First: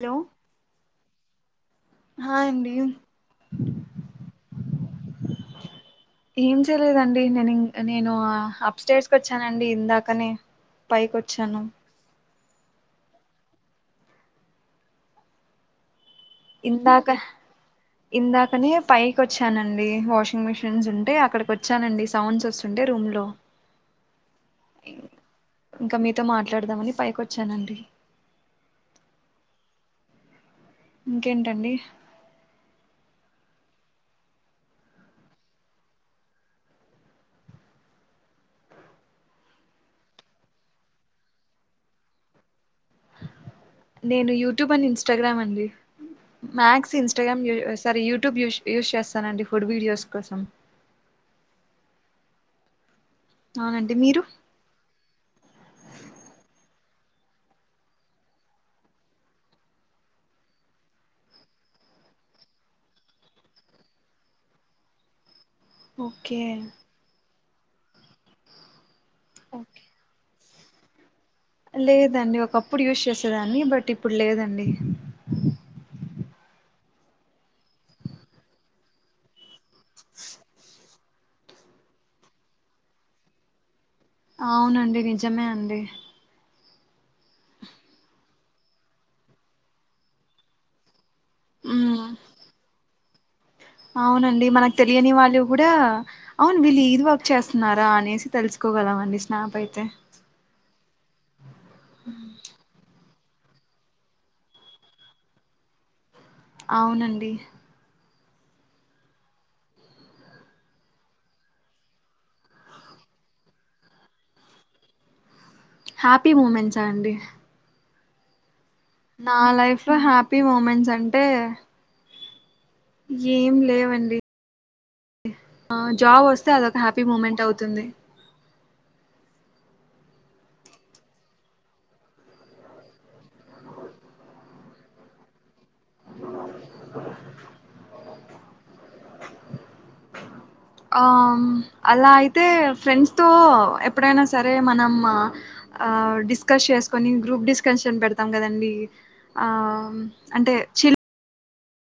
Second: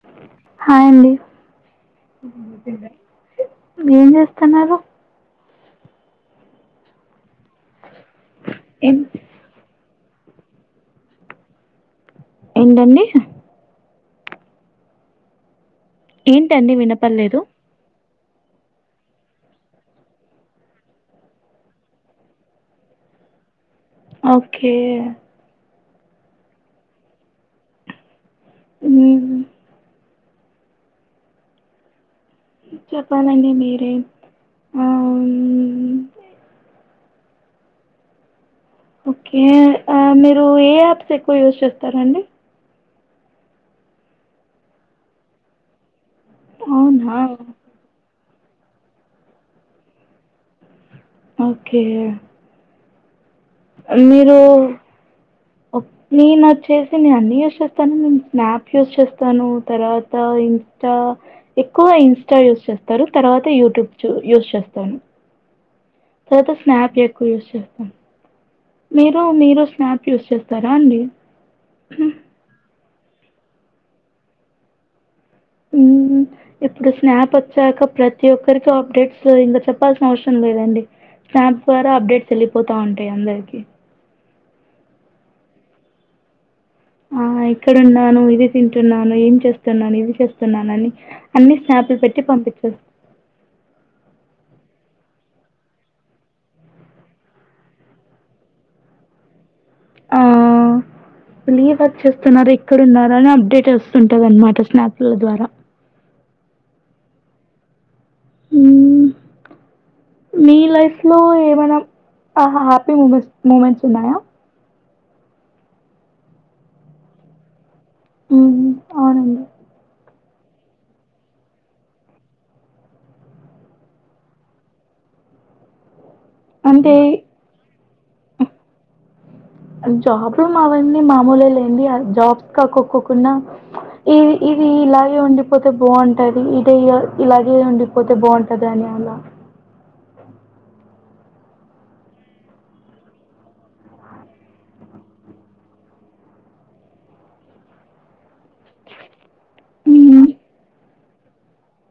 Hello హాయండి hi అండి ఏం చేస్తున్నారు ఏం చేయలేదం న నిను నేను అప్ ఏం స్టేట్స్ వచ్చానండి ఇందాక కాని పైకి వచ్చాను ఏంటండి ఏంటండి ఇందాక వినపడలేదు ఇందాకనే పైకి వచ్చానండి వాషింగ్ మెషిన్స్ ఉంటే అక్కడికి వచ్చానండి సౌండ్స్ వస్తుంటే రూమ్ లో ఓకే ఇంకా మీతో మాట్లాడదామని పైకొచ్చానండి మ్ హు ఇంకేంటండి చెప్పలాండి మీరే ఆ హ్మ్ ఓకే మీరు ఆ ఏ యాప్స్ ఎక్కువ యూజ్ చేస్తారంండి నేను యూట్యూబ్ అండ్ ఇన్స్టాగ్రామ్ అండి మక్స్ అవునా ఇన్స్టాగ్రామ్ యు sorry YouTube use use చేస్తానండి ఫుడ్ వీడియోస్ కోసం ఓకే మీరు ఒక్ నేను వచ్చేసి నేను అన్ని యూస్ చేస్తాను. నేను స్నాప్ యూస్ చేస్తాను. తర్వాత ఇంస్టా ఎక్కువ ఇంస్టా యూస్ చేస్తారు. తర్వాత యూట్యూబ్ చు యూస్ చేస్తాను. ఓకే తరత స్నాప్ ఎక్కువ యూ చెప్పు మీరు మీరు ఓకే స్నాప్ యూస్ చేస్త్ స్తార అండి లేదండి ఒకప్పుడు యూస్ చేశా చేసేదాన్ని బట్ ఇప్పుడు లేదండి హు ఇప్పుడు స్నాప్ వచ్చాక ప్రతి ఒక్కరికి అప్డేట్స్ ఇంగా చెప్ ప్పాల్సిన అవసరం లేదండి స్నాప్ ద్వారా అప్డేట్స్ వెళ్ళిపోతా ఉంటాయి అందరికి అవునండి నిజమే అండి ఆ, ఇక్కడున్నాను. ఇది తింటున్నాను, ఏం చేస్తున్నాను, ఇది చేస్తున్నాను అని అన్ని ఉమ్ స్నాపులు పెట్టి పంపించచ్చు అవునండి, మనకు తెలియని వాళ్ళవి గూడా. అవును, వీళ్ళు ఇది వర్క్ చేస్తున్నారా అనేసి తెలుసుకోగలం అండి స్నాప్ అయితే తే లే వర్క్ చేస్తున్నారు ఎక్కడున్నారు ట్లన్న అప్డేట్ వస్తుంటది అనమాట స్నాప్ల ద్వారా అవునండి హు మీ లైఫ్ లో ఏమైనా ఆహ్ హ్యాపీ మూమెంట్ మూమెంట్స్ ఉన్నాయా హ్యాపీ మూమెంట్సా అండి హు నా లైఫ్లో హ్యా పీ మూమెంట్స్ అంటే ఏం లేవండి ఆ జాబ్ వస్తే అదొక అంటే హ్యాపీ మూమెంట్ అవుతుంది జాబ్లు మావన్నీ మామూలే లేండి. ఆ జాబ్స్ కాకోకోకున్నా ఇది ఇది ఇలాగే ఉండిపోతే బాగుంటాది ఇది ఇయ ఇలాగే ఉండిపోతే బాంటది అని అలా ఆమ్ అలా అయితే ఫ్రెండ్స్ తో ఎప్పుడైనా సరే మనం ఆ ఆ డిస్కస్ చేసుకొని గ్రూప్ డిస్కషన్ పెడతాం కదండి ఆ మ్మ్ అంటే చిల్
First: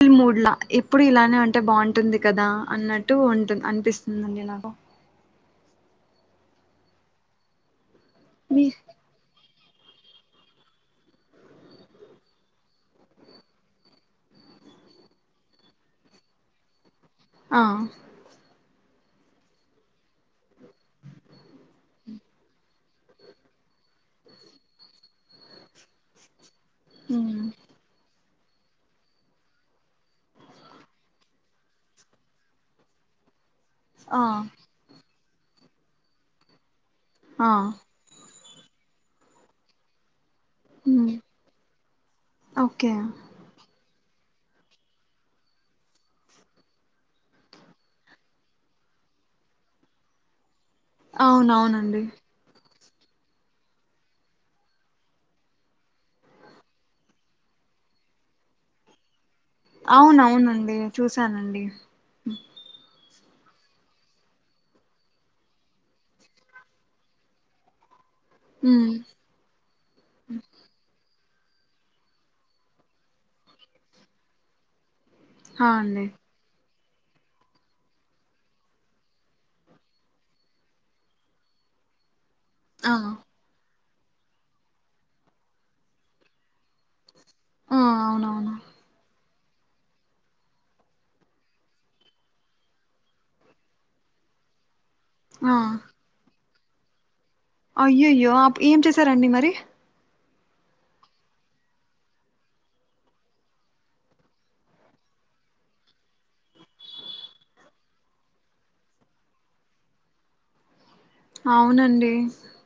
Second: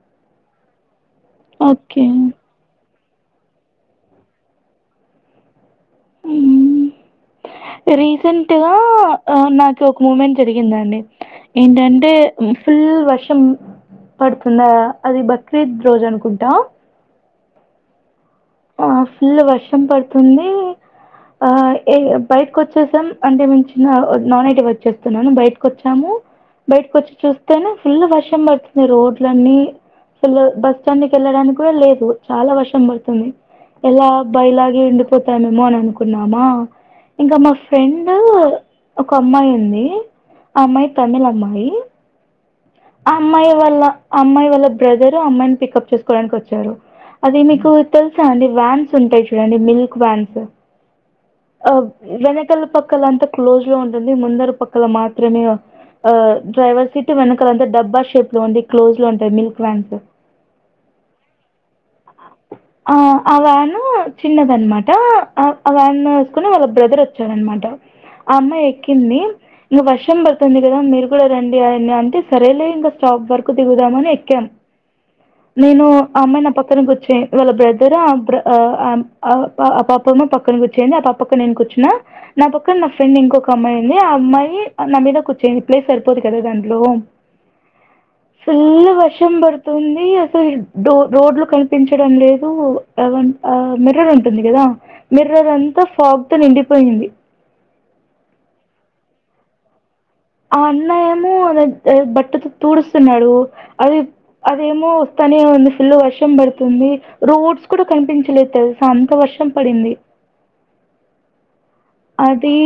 చిల్ మూడ్లా ఎప్ ఎప్పుడు ఇలానే ఉంటే ఓకే బావుంటుంది కదా అన్నట్ టు ఉంటుంద్ అన్పిస్తుందండి నాకు మీ రీసెంటుగా ఆ నా ఓక్ మూమెంట్ జరిగిందండి ఏంటంటే ఫుల్ వర్షం పడుతుందా అది బక్రీద్ రోజనుకుంటా. ఆ ఆ ఫుల్లు వర్షం పడ్తుంది ఆ ఏయ్ బైకొచ్ చూసాం అంటే మేం చిన్న నాన్ ఐటి వర్క్ చేస్తున్నాను బైటకొచ్చాము బైటకొచ్చి చూస్తేనే ఫుల్లు వర్ష్ వర్షం పడుతుంది రోడ్లన్నీ పిల్లల్ బస్ స్టాండ్ కెళ్ళడానికి కూడా లేదు చాలా వర్షం పడుతుంది. ఎలా ఆ బైలాగి ఎందుకు పోతానేమో అననుకున్నామా ఇంకా ఆ మా ఫ్రెండు ఒక అమ్మాయి ఉంది ఆ అమ్మాయి ఉమ్ తమిల్ అమ్మాయి ఓకే ఆ అమ్మాయి వల్ల ఆ అమ్మాయి వాళ్ళ బ్రదరు అమ్మాయిని పికప్ చేసుకోడానికి వచ్చారు అది మీకు తెలుసా అండి వ్యాన్స్ ఉంటాయి చూడండి మిల్క్ వ్యాన్స్ ఆ అవునవునండి వెనకల్ పక్ కళ్ళంతా క్లోజ్ లో ఉంటుంది ముందర పక్కల మాత్రమే ఆ డైవర్సిటీ వెన కలంతా డబ్బా షేప్ లో ఉంది క్లోజ్ లో ఉంటయి మిల్ అవునవునండి చూసానండి ఆ ఆ వాను చిన్నదన్మాట అ ఆ వ్యాన్ నోసుకుని వాళ్ళ బ్రదర్ వచ్చాడన్మాట. ఆ అమ్మాయ్ ఉమ్ ఎక్కింది ఇంగ వర్షం పడుతుంది కదా మీరు కూడదండి ఆయన్ని అంటే సరేలే ఇంగ స్టాప్ వర్కు దిగుదామని ఎక్కాం హా నేను అండి అమ్మాయ్ నా పక్ తను గుచ్చే వాళ్ళ బ్రదరు ఆబ్ర ఆ ఆమ్ ఆ ఆ పాపను పక్కన కూర్చునింది ఆ పాప్ పక్క నేను కూర్చున్న నా పక్కన్ నా ఆ ఫ్రెండ్ ఇంకొకమ్మయ్ నే ఆ అమ్మాయి అ నా మీద కూర్చునుంది ప్లేస్ సరిపోదు కదా దాంట్లో ఆ అవునవును ఫుల్లు వస్ సుం పడుతుంది అసలు ఈ డో రోడ్లు కనిపించడం లేదు అవన్ ఆ మిర్రర్ ఉంటుంది కదా మిర్ర ఆ రంతా ఫాగ్ తో నిండి పొయ్యింది అయ్యయ్యో అప్ ఏం చేసారండి మరి ఆ అన్న ఏమో అ బట్టతో తూడుస్తున్నాడు అది అదేమో వస్తానే ఉంది ఫుల్ వర్షం పడుతుంది రోడ్స్ కూడా కనిపించలేదు తెలుసా అంత వర్షం పడింది అవునండి అది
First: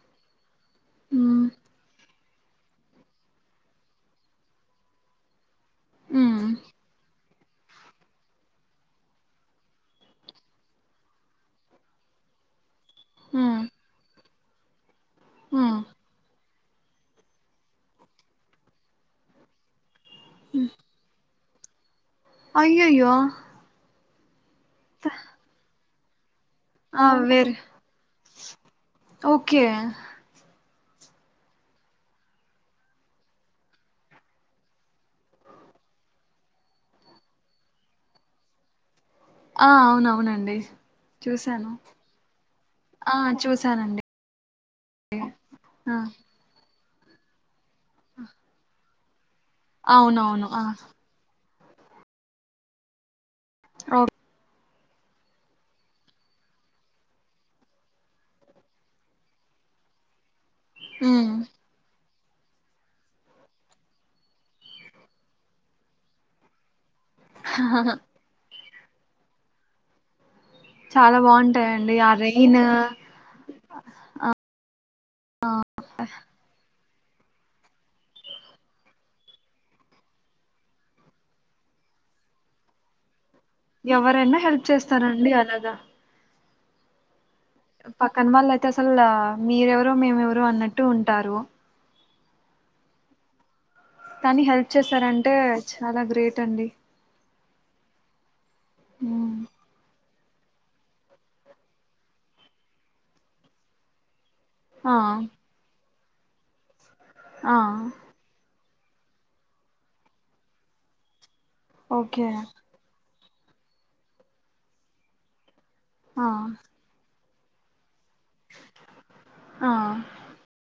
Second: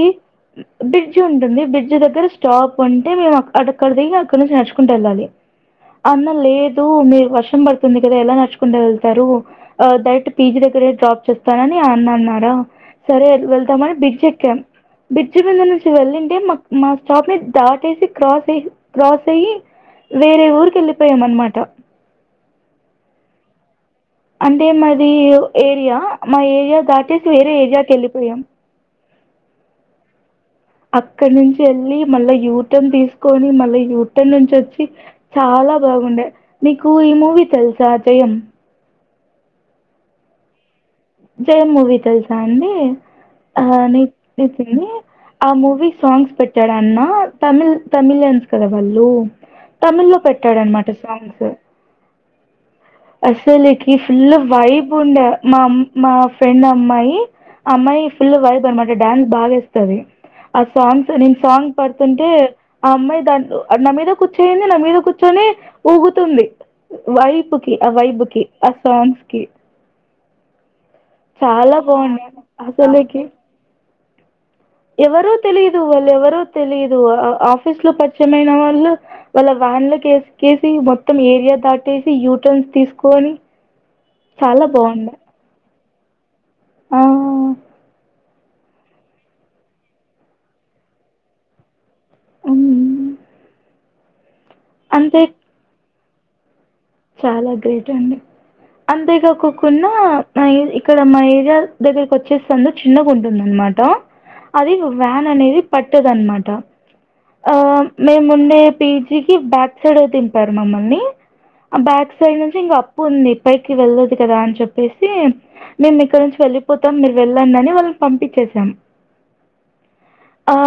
బ్రిడ్జ్ ఉమ్ ఉంటుంది బ్రిడ్జ్ దగ్గర స్టాప్ ఉంటే మేము అక్కడక్కడ దిగి అక్కడ నుంచి నడుచుకుంటే వెళ్ళాలి అన్న ఉమ్ లేదు మీరు వ వర్షం పడుతుంది కదా ఎలా నచ్చుకుంట వెళ్తారు ఆ డైరెక్ట్ పి జీ దగ్గరే డ్రాప్ చేస్తానని అ అన్నా అన్నారా సరే ఉమ్ వెళ్తాం అని బిగ్ చెక్కమ్ బ్రిడ్జి ముందు ఉమ్ నుంచి వెళ్ళింటే మాకు మా స్టాప్ ని దాటేసి క్రాస్ అయ్ క్రాస్ అయ్యి వేరే ఊరికి వెళ్ళిపోయాము అన్నమాట త్త అయ్యయ్యో అంటే మరి యో ఏరియా మా ఏరియా దాటేసి వేరే ఏరియాకి వెళ్ళిపోయాం ఓకే అక్కడి నుంచి వెళ్ళి మళ్ళా యూటన్ తీసుకొని మళ్ళా యూటన్ నుంచి వచ్చి చాలా బాగుండే నీకు ఈ మూవీ తెలుసా జయం ఆ అవునవునండి జయం చూసాను మూవీ తెలుసా అండి ఆ నీ నీ ఇన్ని ఆ మూవీ సాంగ్స్ పెట్టాడు ఇలా అన్నా తమిళ్ తమిళ్ళన్స్ కదా వాళ్ళు లోమ్ తమిళ్ లో అవునవును ఆ పెట్టాడనమాట సాంగ్స్ అసలు లేెకిి ఓ ఫుల్ వయి ఉండ మామ్ మా ఫ్రెండ్ అమ్మాయి ఆ అమ్మాయి ఫుల్ వైబ్ అనమాట డాన్స్ బాగా వేస్తది ఆ సాంగ్స్ ఉమ్ నిమ్ సాంగ్ పర్ కంటే ఆ అమ్మాయి దా నా మీద కూర్చోయుంది నా మీద కూర్చొని ఊగుతుంది కి అవైబ్ కి ఆ సాంగ్స్ కి చాలా చాలా బాగుంటాయిండి ఆ బాగున్నాయి రైను ఎవరు తెలియదు వాళ్ళు ఎవరు తెలియదు ఆఫీస్ లో పర్చమైన వాళ్ళు వాళ్ళ వ్యాన్ లో వేసుకేసి మొత్తం ఏరియా దాటేసి యూటన్స్ తీసుకొని ఎవరైనా హెల్ప్ చాలా బాగుండే చేస్తారండి అలాగా ఆ పక్కన వాళ్ళు అయితే అసలు మీరెవరో మేము ఎవరో అన్నట్టు ఉంటారు. ఊ కానీ హెల్ప్ చేశారంటే చాలా గ్రేట్ అండి చాలా గ్రేట్ అండి అంతే ఉమ్ కాకోకున్న ఆ ఏది ఇక్కడ మా ఏరియా దగ్గరకి వచ్చేసందు చిన్నగా ఉంటుంద అన్నమాట. అది ఆ వ్యాన్ అనేది పట్ ట్టద్ అనమాట ఆ మేము ముండే పీ జి కిి బ్యాక్ సైడ్ అ దింపారు మమ్మల్ని ఆ బ్యాక్ ఓకే సైడ్ నుంచి ఇంకా ఉంది పైకి వెళ్ళదు కదా అని చెప్పేసి మేము ఇక్కడి ఆ నుంచి వెళ్ళిపోతం మీర్ వెళ్ళండి అని వాళ్ పంపించేసాం ఆ ఆ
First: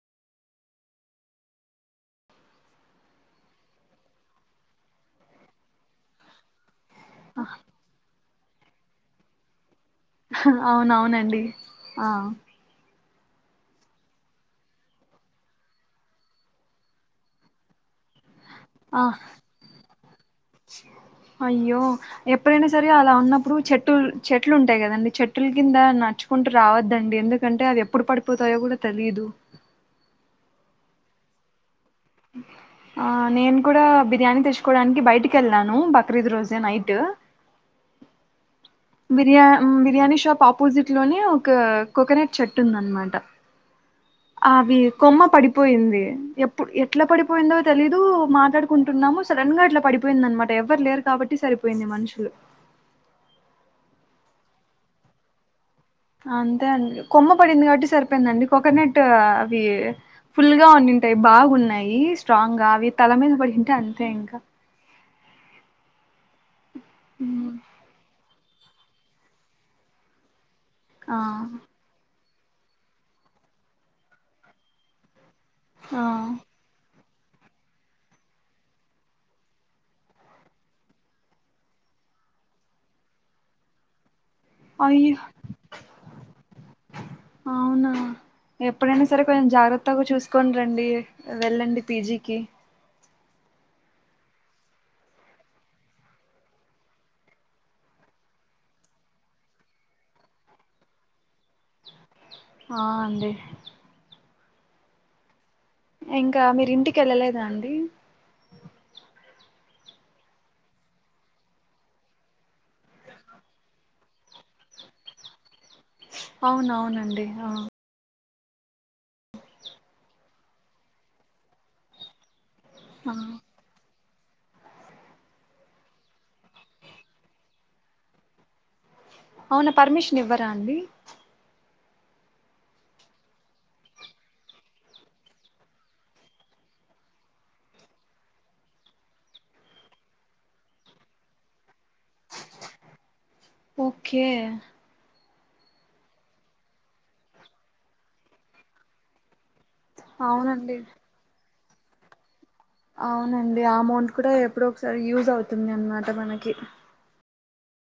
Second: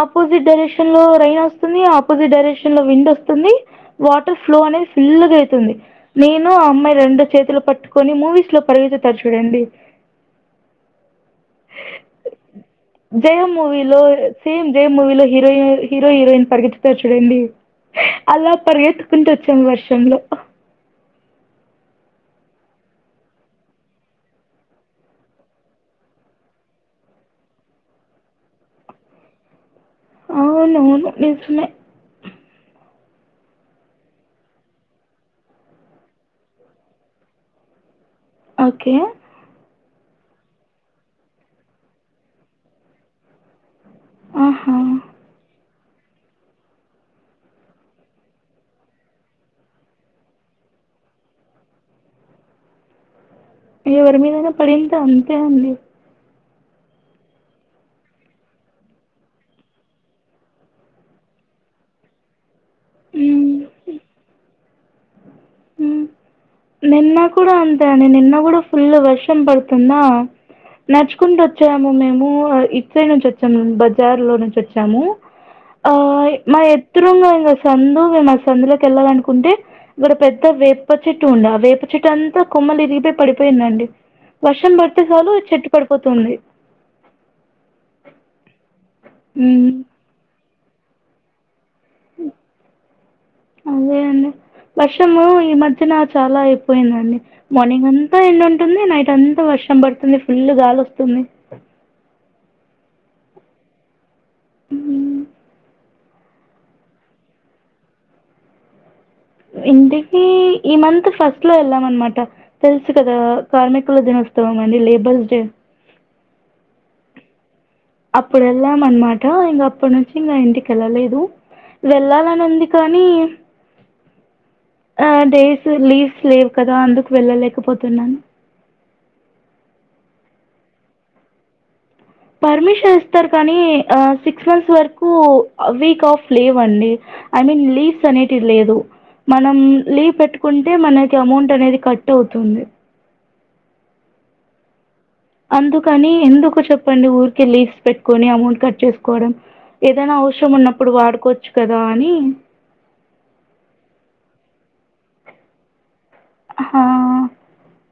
ఆపోజిట్ డైరెక్షన్ లో రైన్ వస్తుంది ఆపోజిట్ డైరెక్షన్ లో విండ్ వస్తుంది వాటర్ ఫ్లో అనేది ఫుల్ [inaudible] లేస్తుంది నేను అమ్మాయి రెండు చేతులు పట్టుకొని మూవీస్ లో పరిగేతుతారు చూడండి హ అవునవునండి ఆ జయం మూవీలో సేమ్ జయం మూవీలో హీరోయిన్ హీరో హీరోయిన్ పరిగెత్తుతారు చూడండి అలా ఆ పరిగెత్తుకుంటూ వచ్చాం వర్షంలో అయ్యో ఎప్పుడైనా సరే అలా ఉన్నప్పుడు చెట్టులు చెట్లు ఉంటాయి కదండి చెట్ల కింద నడుచ్చుకుంటూ రావద్దండి, ఎందుకంటే అవి ఎప్పుడు పడిపోతాయో కూడా తెలిదు. అవునువును నిజమే ఆ నేను కూడా బిర్యానీ తెచ్చుకోవడానికి బయటికి వెళ్ళాను బక్రీద్ రోజే నైట్ ఓకే బిర్యా బిర్యాని షా షాప్ ఆపోజిట్ లోనే ఒక కోకనట్ చెట్టు ఉంది అనమాట ఆహా అవి కొమ్మ పడిపొయ్ పోయింది ఎప్పుడ్ ఎట్లా పడిపోయిందో తెలీదు మాట్లాడుకుంటున్నాము సడన్ గా అట్లా పడిపోయింది అనమాట ఎవరు లేరు కాబట్టి సరిపోయింది మనుషులు ఎవరి మీదైనా పడింటె అంతే అండి అంతే అండి కొమ్మ పడింది కాబట్టి సరిపోయిందండి కోకోనట్ అవి ఫుల్ గా ఉండుంటాయి బాగున్నాయి స్ట్రాంగ్ గా వి తల మీద మ్మ్. పడింటే అంతే ఇంకా ఉ నిన్న కూడా అంతే అండి నిన్న ఇప్పుడు ఫుల్ వర్షం పడుతుందా ఆ నడుచుకుంట వచ్చాము మేము ఇటుసైడ్ నుంచి వచ్చాము బజార్ లో నుంచి వచ్చాము ఆ ఎదురుంగా ఇంగ సందు మేము ఆ సందులోకి వెళ్ళాలినుకుంటే ఇక్కడ పెద్ద వేప చెట్టు ఉంది ఆ వేప చెట్టు అంతా కొమ్మలు విరిగిపోయి పడిపోయిందండి వర్షం పడితే అయ్య చాలు చెట్టు పడిపోతుంది అవునా ఎప్పుడైనా సరే కొంచెం మ్మ్ జాగ్రత్తగా చూస్త తీసుకని రండి వెళ్ళండి పి జీ కి అదే అండి వర్షము ఈ మధ్యన చాలా అయిపోయిందండి మార్నింగ్ అంతా ఎండు ఉంటుంది నైట్ అంతా వర్షం పడుతుంది ఫుల్ గాలి వస్తుంది ఆ అండి హుమ్ ఇంకా మీరి ఇంటికి వెళ్ళలేదా అండి ఇంటికి ఈ మంత్ ఫస్ట్ లో వెళ్ళాం అనమాట తెలుసు కదా కార్మికుల దినోత్సవం అండి లేబర్స్ డే అవున అవునండి అప్పుడు వెళ్ళాం అనమాట ఇంక అప్పటి నుంచి ఇంకా ఇంటికిెళ్ళలేదు వేళలనుంది ఆ డేస్ లీవ్స్ లేవు కదా అందుకు వెళ్ళలేకపోతున్నాను. అవున పర్మిషన్ ఇవ్వరా అండి. పర్మిషన్ ఇస్తారు కానీ సిక్స్ మంత్స్ వరకు వీక్ ఆఫ్ లీవ్ అండి ఐ మీన్ లీవ్స్ అనేటివి లేదు మనం లీవ్ పెట్టుకుంటే మనకి అమౌంట్ అనేది కట్. అవుతుంది ఓకే. అందుకని ఎందుకో చెప్పండి ఊరిక లీజ్ పెట్టుకొని అమౌంట్ కట్ చేసుకోవడం. ఏదైనా అవసరం అవునండి ఉన్నప్పుడు వాడుకోవచ్చు. కదాని. అవునండి ఆ అమౌంట్ కూడా ఎప్పుడో ఒకసారి యూజ్ అవుతుంది అనమాట. త మనకి. హా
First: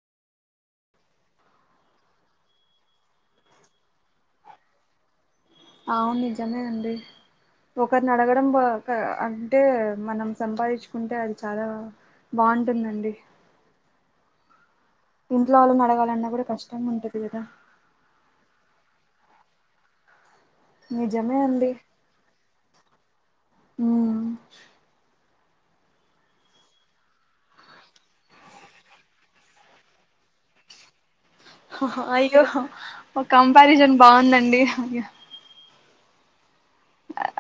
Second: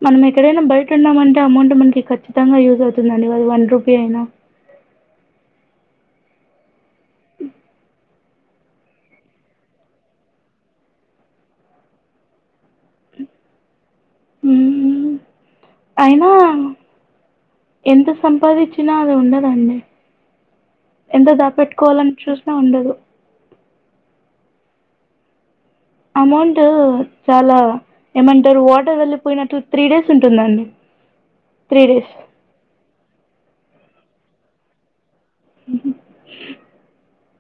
మనం ఎక్కడైనా బయట ఉన్నామంటే అమౌంట్ మనకి ఖచ్చితంగా యూజ్ అవుతుందండి కాదు వన్ రూపీ అయినా. అవును నిజమేనండి. ఒక్కరిని అడగడం. అంటే మనం సంపాదించుకుంటే అది చాలా బాగుంటుందండి. మ్మ్ ఇంట్లో వాళ్ళం అడగాలన్నా అయినా కూడా కష్టం గ ఉంటాది కదా. నాది ఉండదండి. ఎంత నిజమే అండి దాపెట్టుకోవాలని చూసిన ఉండదు. హ్మ్. అమౌంట్ చాలా ఏమంటారు వాటర్ వెళ్ళిపోయినట్టు త్రీ డేస్. ఉంటుందండి త్రీ డేస్. ఒక కంపారిజన్ బాగుందండి ఆ.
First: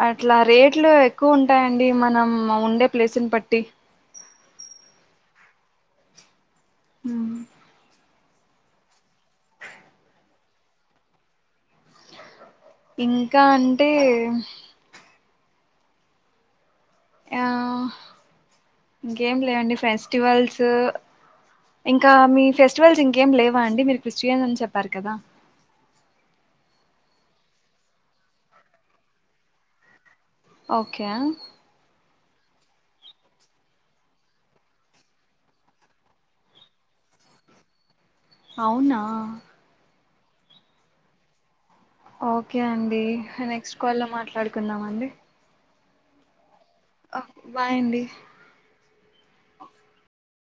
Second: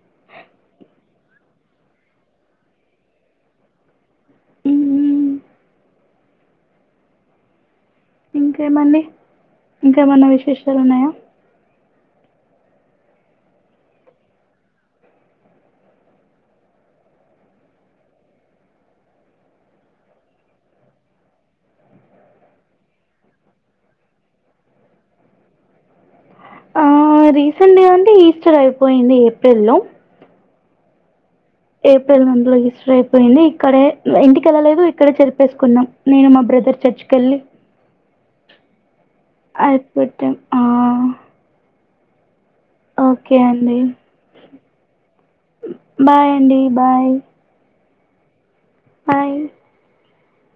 అట్లా రేట్లు ఎక్కువ ఉంటాయండి మనం ఉండే ప్లేసుని బట్టి. హమ్ హమ్ హామ్ ఇంకేమండి ఇంకా ఏమన్నా విశేషాలు ఉన్నాయా. ఇంకా అంటే. ఆహా ఇంకేం లేవండి ఫెస్టివల్స్ ఇంకా మీ ఫెస్టివల్స్ ఇంకేమి లేవా అండి మీరు క్రిస్టియన్స్ అని చెప్పారు కదా. ఆహా రీసెంట్ గా అంటే ఈస్టర్ అయిపోయింది ఏప్రిల్ లో. ఓకే. ఏప్రిల్ మందిలో హిస్టర్ అయిపోయింది ఇక్కడే ఇంటికి వెళ్ళలేదు ఇక్కడే చెరిపేసుకున్నాం నేను మా బ్రదర్ చర్చ్ కీ వెళ్ళి అవున. పట్టం ఆహా. ఆ ఓకే అండి నెక్స్ట్ కాల్లో మాట్లాడుకుందామ అండి. బాయ్ అండి బాయ్. ఆ బాయ్ అండి. హాయ్.